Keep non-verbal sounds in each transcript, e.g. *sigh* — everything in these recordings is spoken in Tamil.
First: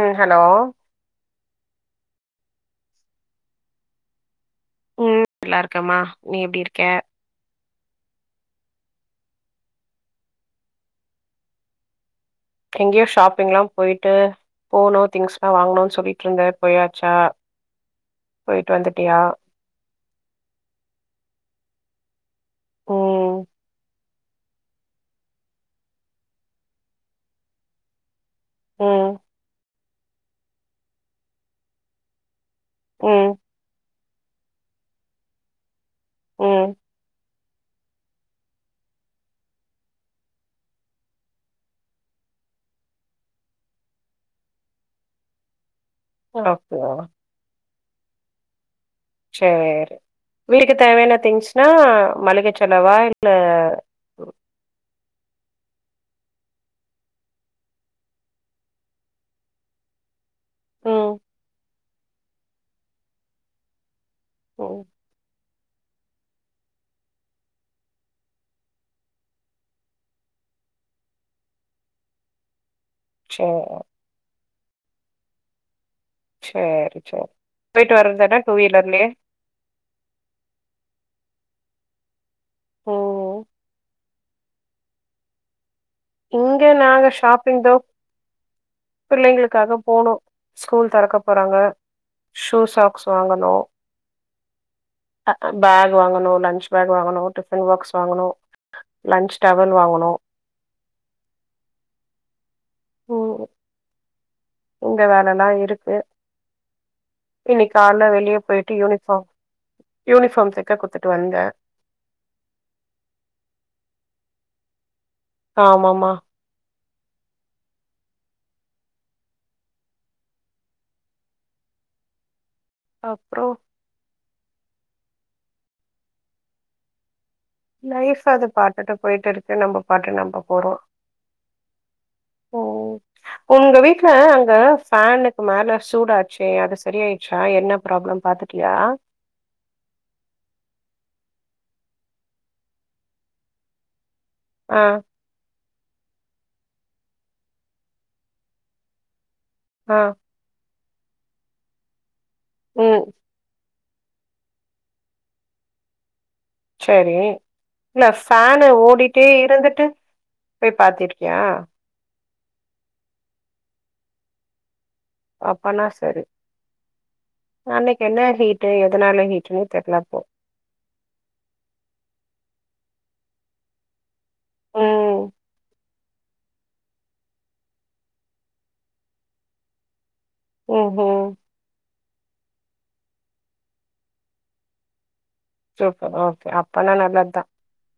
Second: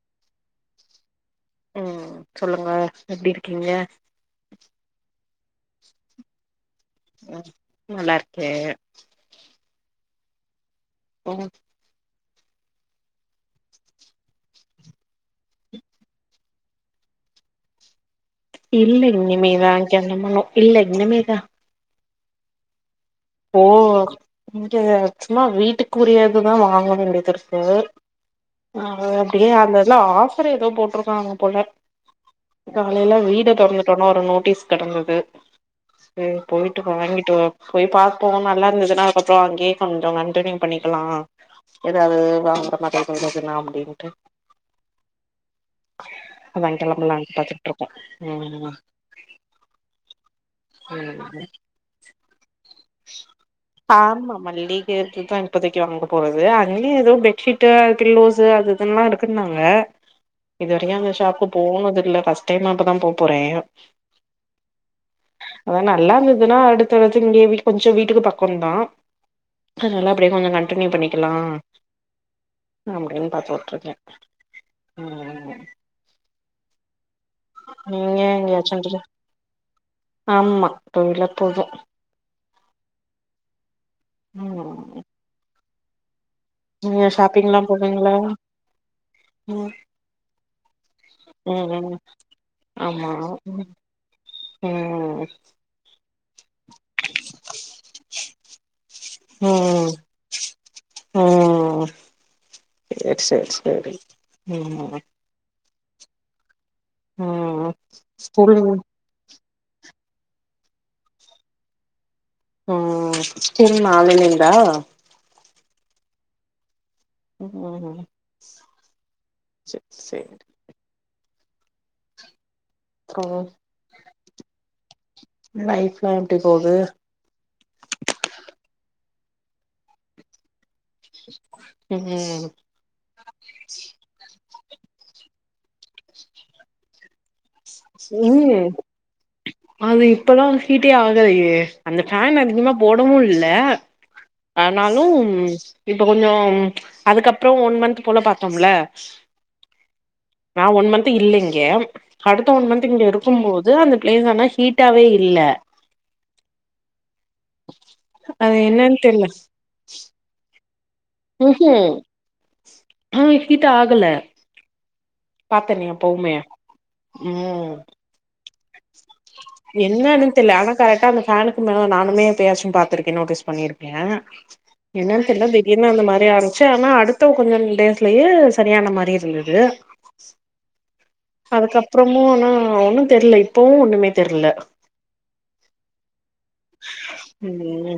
ம் ஹலோ ம் சொல்லுங்க எப்டி இருக்கீங்க ம் நல்லா இருக்கமா நீ எப்டி இருக்க ம் நல்லா இருக்கே ம் எங்கேயோ ஷாப்பிங்லா போயிட்டு போணு திங்ஸ்ல்லா வாங்கணுன்னு சொல்லிட்டு இருந்த போயாச்சா போயிட்டு இல்ல வந்துட்டியா இனிமேதா கெளம்பனும் இல்ல இனிமேதா ம் ஓ இங்க சும்மா வீட்டுக்குரியதுதா வாங்க வேண்டியது இருக்கு அ ம் அப்டியே அந்தலா ஆஃபர் ஏதோ போட்ருக்காங்க போல காலையில ம் வீட திறந்துட்டோனா ஒரு நோட்டீஸ் கெடந்தது சரி ம் போயிட்டு வாங்கிட்டு வா போய் பாத் போகமாரில்லா இருந்ததுன்னா அதுக்கப்பறோ அங்கேயே கொஞ்சோ கண்டனியூ பண்ணிக்கலா ஏதாவது வாங்குற மாதிரிஇருந்ததுனா அப்படின்ட்டு அதா அப்டியா கெளாம்பல்லான்னு பாத்துட்டு இருக்கோ ம் சேரி வீட்டுக்கு தேவையான ம் திங்ஸ்னா மளிகை செலவா இல்ல ஆமா மல்லிகைத இதுதா இப்பதைக்கு வாங்க போறது அங்கேய ஏதோ பெட்ஷீட்டு பில்லோஸ்சு அது தென்னா இருக்குன்னாங்க இதுவரைய ம் அந்த ஷாப்புக்கு போனது இல்ல ஃபஸ்ட் டைம் இப்பதா போ போறே ஓ அதா நல்லா இருந்ததுன்னா அடுத்தடுத்து இங்கேயே கொஞ்சோ வீட்டுக்கு பக்கோந்தா அதுனால அப்டியே கொஞ்சோ கண்டினியூ பண்ணிக்கலா அப்படின்னு பாத்து சேரி விட்டுருக்கே ம் சேரி சரி போயிட்டு நீங்க வர்றதானா டூ எங்கயாச்சு வீலர்லயே ஆமா டூ வீலர் போதும் ஓ ஹோ ம் இங்க நாங்க நீங்க ஷாப்பிங் ஷாப்பிங்லா தோ போவீங்களா ம் பிள்ளைங்ளுக்காக போனு ஸ்கூல் தொறக்க போறாங்க ம் ம் ஷூ சாக்ஸ் ஆமா வாங்கனு ம் ம் பேக் வாங்கனு லன்ச் பேக் வாங்கனு டிஃபன் பாக்ஸ் வாங்கனு லன்ச் டவல் ம் வாங்கனு ம் சேர் சேர் சேரி ம் ரெண் நா இருக்கு ம் இன்னிக் கால்ல வெளிய ஸ்கூல் போய்ட்டு யூனிஃபார்ம் யூனிஃபார்ம் தக்க குட்த்துட்டு வந்தே ம் திரும்ப நாளைலந்தா ஆமாமா ம் சேர் சேரி அப்றோ லைஃப்லா எப்டி போது லைஃப் அது பாட்டுட்டு போய்ட்ருக்கு நம்ப பாட்டு நம்ப போறோ ம் ம் உங்க வீட்ல அங்க ஃபேனுக்கு மேல சூடாச்சே அது சரியாயிர்ச்சா என்ன ப்ராப்ளம் பாத்துட்டியா செய்யி அது இப்பதா ஹீட்டே ஆகலையே அந்த ஃபேன் அதிகமா போடவு இல்ல ஆ ஆனாலும் இப்ப கொஞ்சோம் அதுக்கப்றோ ஒன் மன்த் போல பாத்தோம்ல ஆ நா ஒன் மன்த் இல்ல இங்க ட்டா ஒன் மன்த் ம் இங்க இருக்கும்போது அந்த பிளேஸ் ஆனா ஹீட்டாவே இல்ல சேரி இல்ல அது ஃபேனு என்னன் தெர்ல ஓடிட்டே இருந்துட்டு போய் பாத்திருக்கியா ம் ஹும் ஹீட்டாகல அப்பனா செரி ம் அன்னக்கி என்ன ஹீட்டு எதனால ஹீட்டுனே தெர்லப்போ த்தில்ல ஆனா கரெக்டா அந்த ஃபேனுக்கு மேல நானுமே எப்பயாச்சு பாத்திருக்கே நோட்டீஸ் பண்ணிருக்கே ம் என்னன் தெர்ல திடீர் னு அந்த மாரி ஆரம்ச்சு ஆனா அடுத்த கொஞ்சோ டேஸ்லயே சரியான மாரி இருந்தது ஓ ஹோ அதுக்கப்றமு ஆனா ஒன்னு தெர்ல இப்பவு ஒண்ணுமே தெர்ல சூப்பர் ஓகே அப்பனா நல்லதா ம்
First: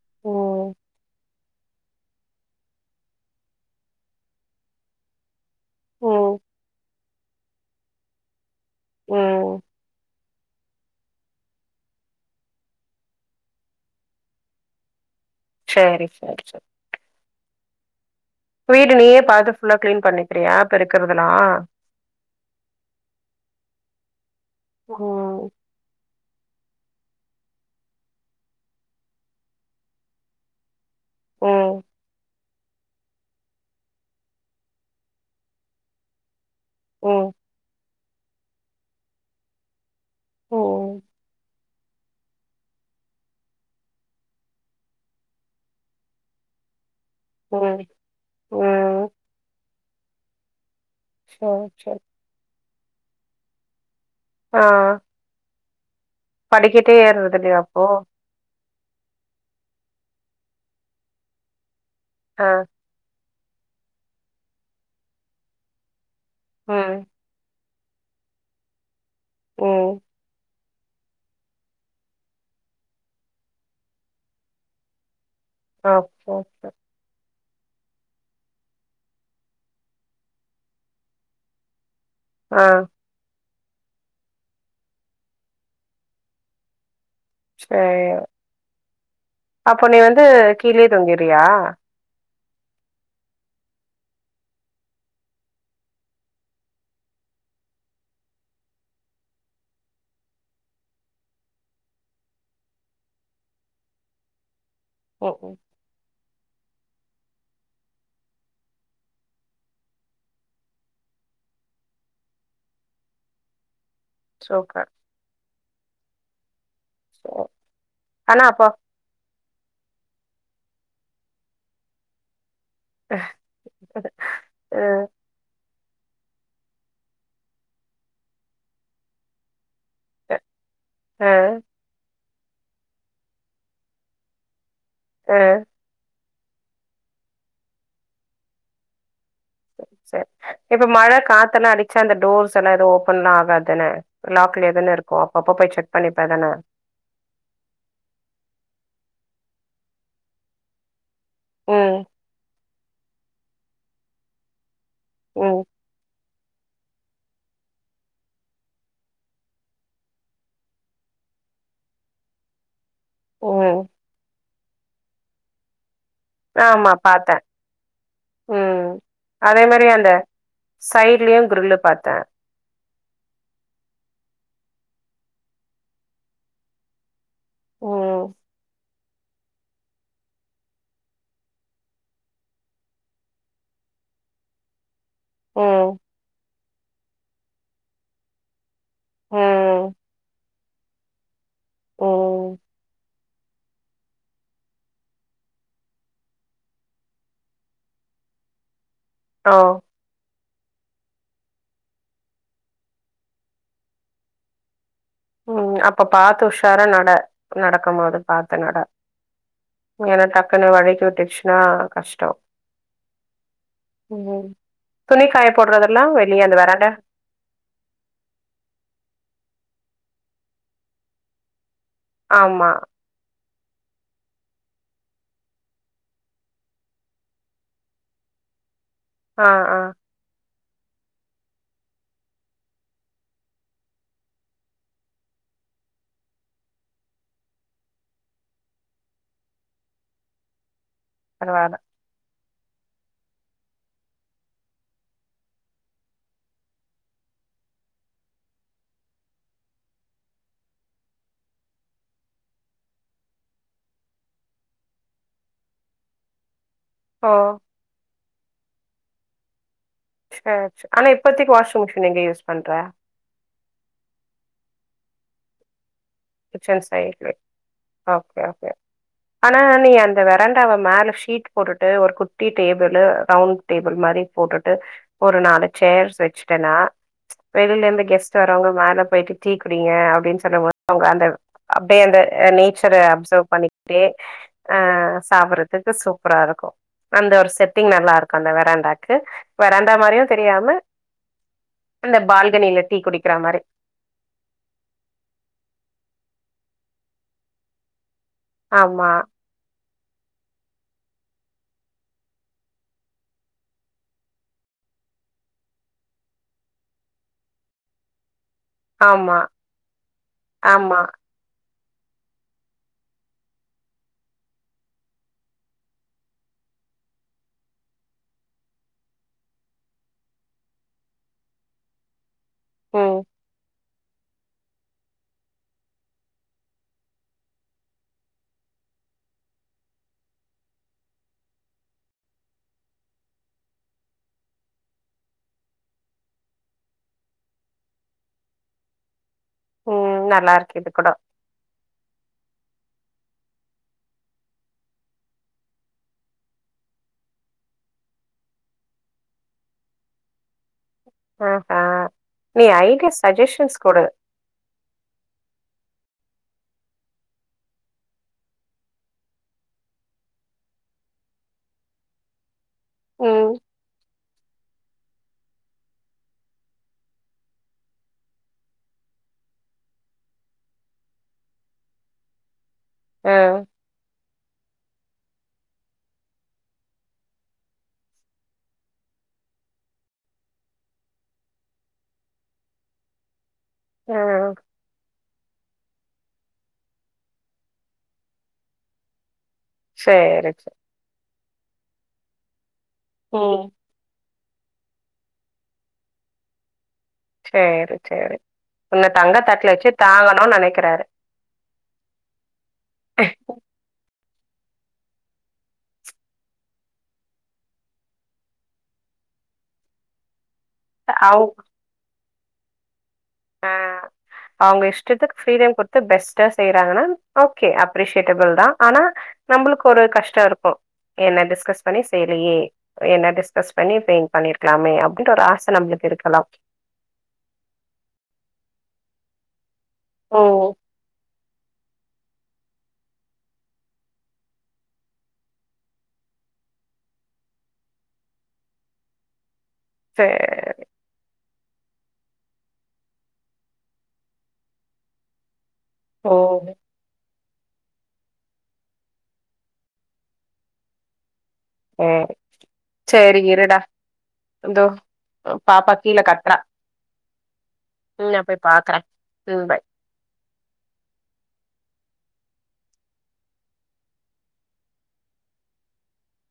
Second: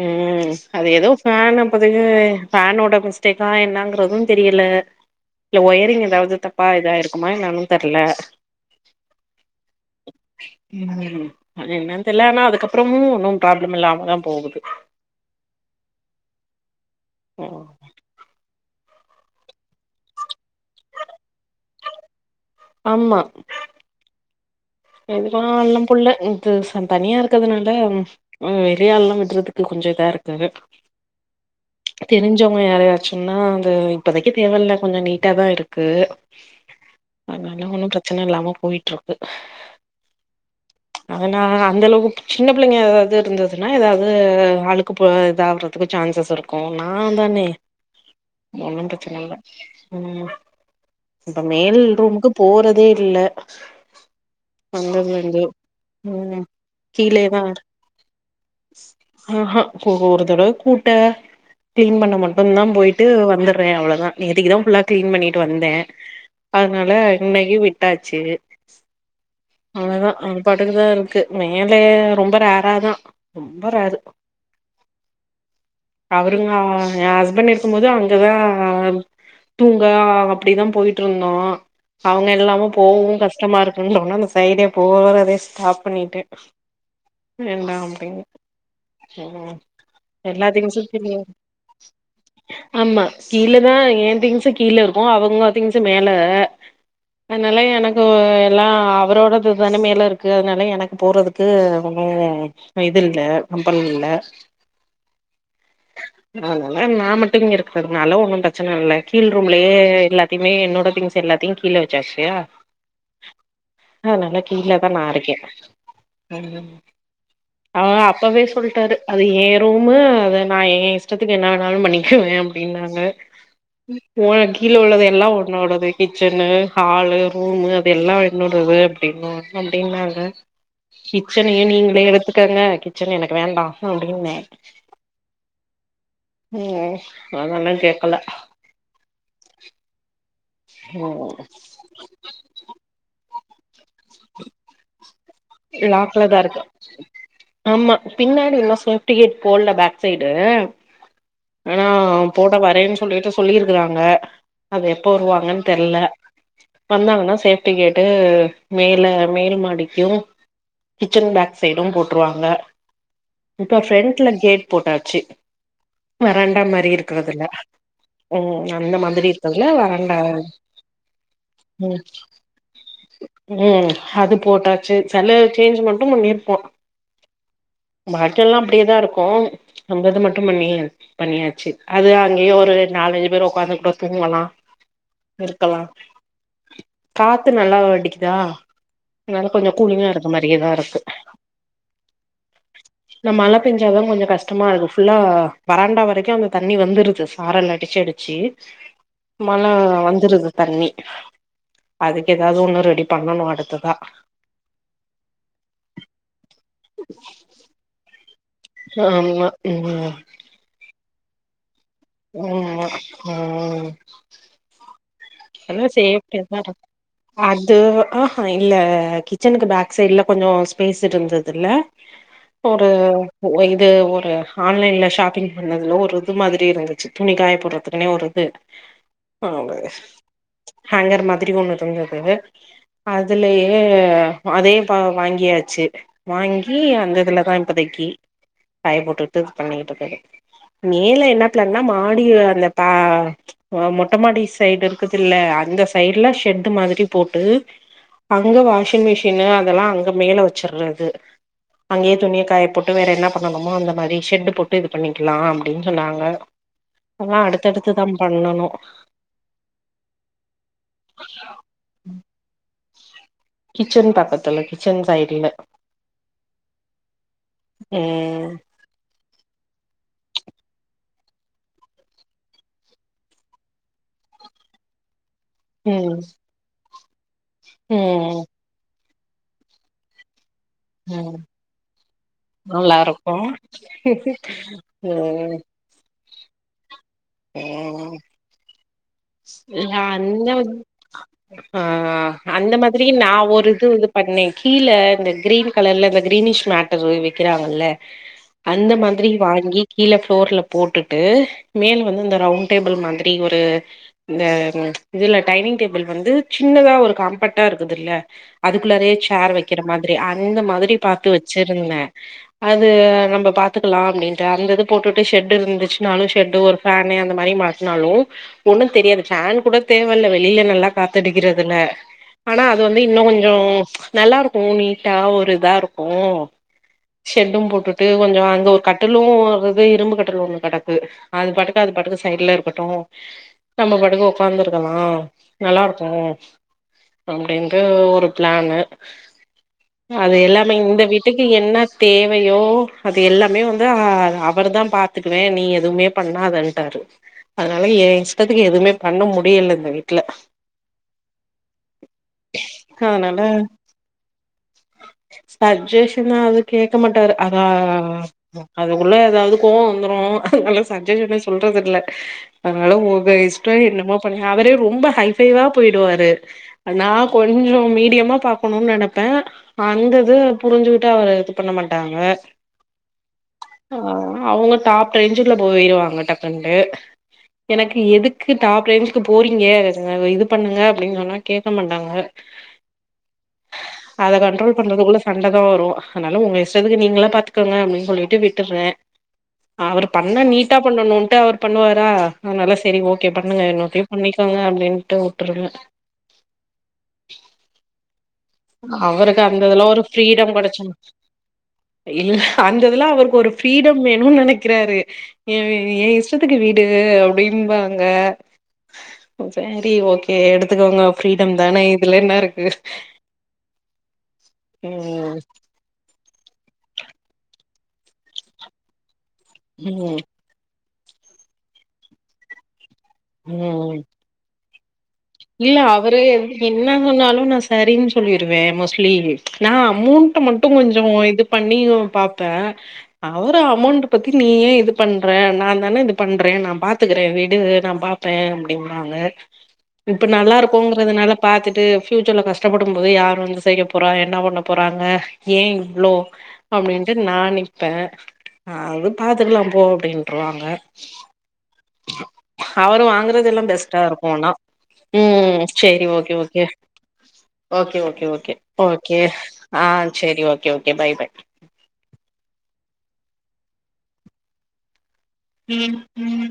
ம் அது எதோ ஃபேன் அப்பதைக்கி ஃபேனோட மிஸ்டேக்கா என்னங்கறது தெரில இல்ல ஒயரிங் ம் எதாவ்து தப்பா இதாயிருக்குமா என்னானு தெர்ல ம் ம் என்னன் தெர்ல ஆனா அதுக்கப்றமு ஒன்னு ப்ராப்ளம் இல்லாம தா போகுது சேரி சேர் சேர் ம் வீடு நீயே பாத்து ஃபுல்லா கிளீன் பண்ணிக்கிறியா பெருக்குறதெல்லா ஆமா ம் *unintelligible* புள்ள *unintelligible* தனியா இருக்கறதுனால ம் வெளியாள்ல்லா விட்றதுக்கு கொஞ்சோ இதாருக்கு ஓ தெருஞ்சவுங்க யாரயாச்சுன்னா அது இப்போதைக்கு தேவ இல்ல கொஞ்சோ நீட்டா தா இருக்கு ம் அதுனால ஒன்னு பிரச்சன இல்லாம போயிட்ருக்கு ம் அதுனால அந்த அளவுக்கு சின்ன பிள்ளேங்க ஏதாவது இருந்ததுன்னா ஏதாவது அழுக்கு ப இதாகறதுக்கு சான்சஸ் இரு இருக்கும் க்கு நா தானே ம் ஒன்னு ம் பிரச்சன இல்ல ம் இப்ப சரி மேல் சரி ரூமுக்கு போறதே இல்ல ஆ வந்ததுல இருந்து ம் படிக்கட்டே கிழயே ஏர்றது தா இல்லையா இரு அப்போ ஆஹ ஒருதடவ கூட்ட கிளீன் பண்ண ஆ மட்டுந்தா போயிட்டு வந்தறே அவ்ளோதா நேத்திக்கிதா ஃபுல்லா கிளீன் பண்ணிட்டு வந்தே அதுனால ம் இன்னைக்கி விட்டாச்சு அவ்ள ம் தா பாட்டுக்குதா இருக்கு மேலே ரொம்ப ரேறாதா ரொம்ப ரேரு ஓகே அவருங்க ஓகே எ ஹஸ்பண்ட் இருக்கும் போது அங்கதா தூங்க அப்டிதா போயிட்ருந்தோ அவுங்க ஆ இல்லாம போகவு கஷ்டமா இருக்குன்டோனோ அந்த சைடே போறதே ஸ்டாப் பண்ணிட்டே வேண்டா சேர் அப்டின்னு ம் அப்ப நீ வந்து எல்லா திங்ஸு கீழயே கீழ தூங்கிற்றியா *inaudible* ஆமா கீழதா ஏ திங்சு கீழ இருக்கு அவங்க திங்சு மேல அதுனால எனக்கு எல்லா அவரோடதுது தான மேல இருக்கு அதனால எனக்கு போறது க்கு ஒன்னு இது இல்ல கம்பல் இல்ல ஓ உம் *unintelligible* அதுனால நா மட்டு இங்க இருக்கறதுனால ஒன்னு பிரச்சன இல்ல கீழ் ரூம்லயே எல்லாத்தையுமே என்னோட திங்ஸ் எல்லாத்தையு கீழ வச் சாஸ்ஸூ அதுனால கீழ சூப்பர் தா நா இருக்கே அவரு ஆனா அப்பவே அப்பா சொல்ட்டாரு அது ஏ ரூம்மு அத நா எ இஷ்டத்துக்கு என்ன வேணாலு பண்ணிக்குவே அப்டின்னாங்க ஓனர் கீழ உள்ளது ம் எல்லா ஒன்னோடது கிச்சன்னு ஹாலு ரூமு அது எல்லா என்னோடுது அப்டின்னு அப்படின்னாரு க ம் கிச்சனயு நீங்களே எடுத்துக்கங்க கிச்சன் எனக்கு வேண்டா அப்டின்னே ஆ அ அதெல்லா கேக்கல சர் இப்ப மழ ம் காத்தலா அடி சா அந்த டோர்ஸ்ஸல்லா எது ஓப்பன்ல்லா ஆகாத்தான லாக்லயே தான இருக்கு அப்ப அப்ப போய் செக் பண்ணிப்ப லாக்லதா தான இருக்கு ஆமா பின்னாடி இன்னு சேஃப்டி கேட் போட்ல பேக் சைடு ஆனா ம் போட வரேன்னு சொல்லிட்டு சொல்லிருக்குறாங்க அது எப்ப ம் வருவாங்கன் தெர்ல வந்தாங்கன்னா சேஃப்டி கேட்டு மேல மேல் மாடிக்கு கிச்சன் பேக் சைடு போட்ருவாங்க இப்ப ம் ஃப்ரண்ட்ல கேட் போட்டாச்சு வராண்டா மாரி ஆமா பாத்தே இருக்கறதுல்ல ம் அந்த மாதிரி அதே இருக்குல்ல மாரி அந்த வறண்டா சைட்லயு கிரில்லு ம் பாத்தே ம் அது போட்டாச்சு செல சேஞ்ச் மட்டு பண்ணிருப்போ ம் பட் எல்லா அப்டியேதா இருக்கு அந்தது மட்டு பண்ணி பண்ணியாச்சு அது அங்கயே ஒரு நாலஞ்சு பேரு உக்காந்து கூட தூங்கலா இருக்கலா ம் காத்து நல்லா அடிக்கிதா அதுனால கொஞ்சோ ம் கு மாரியேதா இருக்கு ஓ இந்த மழை பெஞ்சாதா கொஞ்சோ கஷ்டமா இருக்கு ஃபுல்லா வராண்டா வரைக்கு அந்த தண்ணி வந்துருது சாரல் அடிச்சிடுச்சி ஓ மழ வந்துருது தண்ணி அதுக்கு ஏதாது ஒன்னு ரெடி பண்ணணு அடுத்ததா ம் அப்ப பாத்து உஷாரா நட நடக்கும் போது பாத்து நடா ஆமா ம் ஏன்னா டக்குனு வழிக்கி விட்டுச்சுன்னா கஷ் ம் ம் ம் துணி காய எல்லா போடுறதெல்லா சேப்டியா வெளிய அந்த தா வெராண்ட இருக்கு அது ஆ ஹா இல்ல கிச்சனுக்கு பேக் சைட்ல கொஞ்சோ ஸ்பேஸ் இருந்ததுல ஆமா ஒரு ஓ இது ஒரு ஆன்லைன்ல ஷாப்பிங் பண்ணதுல ஒரு இது மாதிரி இருந்தது துணி காய போட்றதுக்குன்னே ஒரு இது ஆ ஆ ஹோங்கர் மாதிரி ஒன்னு இருந்தது அதுலயே அதே இப்ப வாங்கியாச்சு வாங்கி அந்த இதுலதா இப்போதைக்கி காய போட்டுட்டு இது பண்ணிக்கிட்டு இருக்கறது மேல என்ன பரவால்ல பிளான்னா மாடிய அந்த தா மொட்ட மாடி சைடு இருக்குதுல்ல அந்த சைடுலா ஷெட்டு் மாரி போட்டு அங்க வாஷிங் மிஷினு அதெல்லா அங்க மேல வெச்சுர்றது அங்கேயே துணிய காய போட்டு வேற என்ன பண்ணணுமோ அந்த மாரி ஷெட்டு போட்டு இது பண்ணிக்கலா அப்டின் சொன்னாங்க ஓ அதல்லா அடுத்தடுத்துதா பண்ணணு சேர் சேர் ஆனா இப்பத்திக்கு வாஷி்ங் மிஷின் எங்க யூஸ் பண்ற கிச்சன் பாக்கத்துல கிச்சன் சைடுல கிச்சன் சைட்ல ஓகே ம் ஓகே *inaudible* ஆனா நீ அந்த வெரண்டாவ மேல ஷீட் போட்டுட்டு ஒரு குட்டி டேபுளு ரவுண்ட் டேபிள் மாரி போட்டுட்டு ஒரு நாளைக்கு சேர்ஸ் ம் வெச்சுட்டேன்னா வெளியில இருந்து கெஸ்ட் ம் வரவங்க மேல போயிட்டு டீகுடிங்க அப்டின்னு சொல்லும் போது அவுங்க அந்த ம் அப்டியே அந்த நேச்சர நல்லா இருக்கு அப்செவ் பண்ணிக்கிட்டே அ ம் சாப்புட்றது சூப்பராக இருக்கு அந்த ஒரு செட்டிங் நல்லா ம் இருக்கு அந்த வெராண்டாக்கு இல்ல வெராண்டா மாரியு அந்த தெரியாம ஆ ஆ இந்த அந்த பால்கனில டீ மாதிரி நா குடிக்கிற மாரி ஒரு இது இது பண்ணௌ கீழ இந்த கிரீன் கலர்ல இந்த கிரீனிஷ் மேட்டர் வெக்கிறாங்கல்ல அந்த ஆமா மாதிரி வாங்கி கீழே ப்ளோர்ல போட்டுட்டு மேல வந்து இந்த ரவுண்ட் டேபிள் மாதிரி ஒரு இந்த இதுல டைனிங் டேபிள் வந்து சின்னதா ஒரு காம்பேக்ட்டா இருக்குதுல்ல அதுக்குள்ளறையே ஆமா சேர் வெக்கிற மாதிரி அந்த மாதிரி ஆமா பாத்து வெச்சிருந்த அது நம்ம பாத்துக்கலா அப்டின்ட்டு அந்த இது போட்டுட்டு ஷெட்டு் இருந்துச்சுனாலு ஷெட்டு ஒரு ஃபேனு அந்த மாரி மாட்னாலோ ஓன்னு தெரியாது ஃபேன் கூட தேவ இல்ல வெளியில நல்லா காத்தடிக்கிறதுனல ஆனா அது வந்து ம் இன்னு கொஞ்சோ நல்லா இருக்கு நீட்டா ஒரு இதா இருக்கு ஷெட்டு போட்டுட்டு கொஞ்சோ அங்க ஒரு கட்டலு அது அது இரும்பு கட்டலு ஒன்னு கடக்கு அது பாட்டுக்கு அது பாட்டுக்கு சைட்ல இருக்கட்டு நம்ம பட்டுக்கு ஒக்காந்து இருக்கலா நல்லா இருக்கு அப்டின்ற ஒரு பிளானு ம் அது நல்லா எல்லாமே இருக்கு இது இந்த கூட வீட்டுக் என்ன தேவையோ அது எல்லாமே வந்து அவர் தா பாத்துக்குவே நீ எதுவுமே பண்ணாத ன்டாரு அதனால ஏ இஷ்டத்துக்கு எதுவுமே பண்ண முடியல இந்த வீட்ல ஆ ஆ நீ ஐடியா சஜெஷன்ஸ் குடு சஜேஷ்னா அது கேட்க மாட்டாரு அதா அதுக்குள்ள ஏதாவது கோவோ வந்துரு அதுனால சஜ்ஷனே சொல்றதுல்ல அதனால உங்க ம் இஷ்டோ என்னமோ பண்ணு அவரே ரொம்ப ஹைப் ஃபைவ் வா போயிடுவாரு நா கொஞ்சோ மீடியமா பாக்கணுன்னு நெனைப்பே அந்தது புரிஞ்சுகிட்டா அவர் இது பண்ண மாட்டாங்க ஆ ஆ அவுங்க டாப் ரேஞ்சுல போயிருவாங்க டக்குன்ட்டு எனக்கு எதுக்கு டாப் ரேஞ்சுக்கு போறீங்க இது பண்ணுங்க அப்டின்னு சொன்னா கேக்க மாட்டாங்க அத ம் கண்ட்ரோல் பண்றதுக்குல்ல சண்ட தா வரு அதனால உங்க இஷ்டத்துக்கு நீங்களா பாத்துக்கோங்க அப்டின்னு சொல்லிட்டு விட்டுர்றே அவரு பண்ணா சேரி சேரி நீட்டா பண்ணணுன்ட்டு அவர் பண்ணுவாரா அதனால செரி ஓகே ம் பண்ணுங்க இன்னொரு டைம் பண்ணிக்கோங்க அப்டின்னுட்டு விட்டுருவே சேரி சேரி உன்ன தங்க அவருக்கு அந்த தட்டல இதுல வச்சு ஒரு ஃப்ரீடம் தாங்கணுன்னு கெடச்சனு நெனைக்கிறாரு இல்ல அந்த இதெல்லா அவருக்கு ஒரு பிரீடம் வேணுன்னு நெனைக்கிறாரு ஏ ஏ இஷ்டத்துக்கு விடு அப்டிம்பாங்க சரி ஓகே எடுத்துக்கோங்க அவு பீரீடம் தானே இதுல என்ன இருக்கு ஆ அவுங்க இஷ்டத்துக்கு ம் பீரீடம் குடு த்து பெஸ்ட்டா செய்யறாங்கன்னா ஓகே அப்ரிஷேட்டபிள்தா ஆனா நம்பளுக்கு ஒரு ம் கஷ்டோ இருக்கு என்ன டிஸ்கஸ் பண்ணி செய்லையே என்ன டிஸ்கஸ் பண்ணி ம் பண்ணிருக்கலாமே அப்டின்ட்டு ஒரு ஆசை இல்ல நம்மளுக்கு அவரு இருக்கலா என்ன சொன்னாலு நா சரின்னு சொல்லிருவே மோஸ்ட்லி நா அமௌண்ட் ஓ மட்டு கொஞ் சோ இது பண்ணியு பாப்பே அவர் அமௌண்ட் பத்தி நீ ஏ இது பண்ற நா தான இது பண்றே நா பாத்துக்குறே விடு நா பாப் பே அப்டின்பாங்க இப்ப நல்லா இரு சேரி போங்கறதுனால பாத்துட்டு பியூச்சர்ல கஷ்டப்படும் போது யாரு வந்து செய்ய போறா என்ன பண்ண போறாங்க ஏ இவ்ளோ ஓ அப்டின்ட்டு நா நிப் பே அது பாத்துக்கலா போ அப்டின்றுவாங்க அவரு சேரி வாங்கறதெல்லா இருடா பெஸ்ட்டா இருக்கு ஆனா இதோ ம் பாப்பா சேரி கீழ ஓகே கத்றா ஓகே ஓகே ஓகே ம் நா ஓகே போய் பாக்குறேன் ஓகே ம் பாய் ஆ ஆ செரி ஓகே ஓகே பாய் பாய் ம் ம்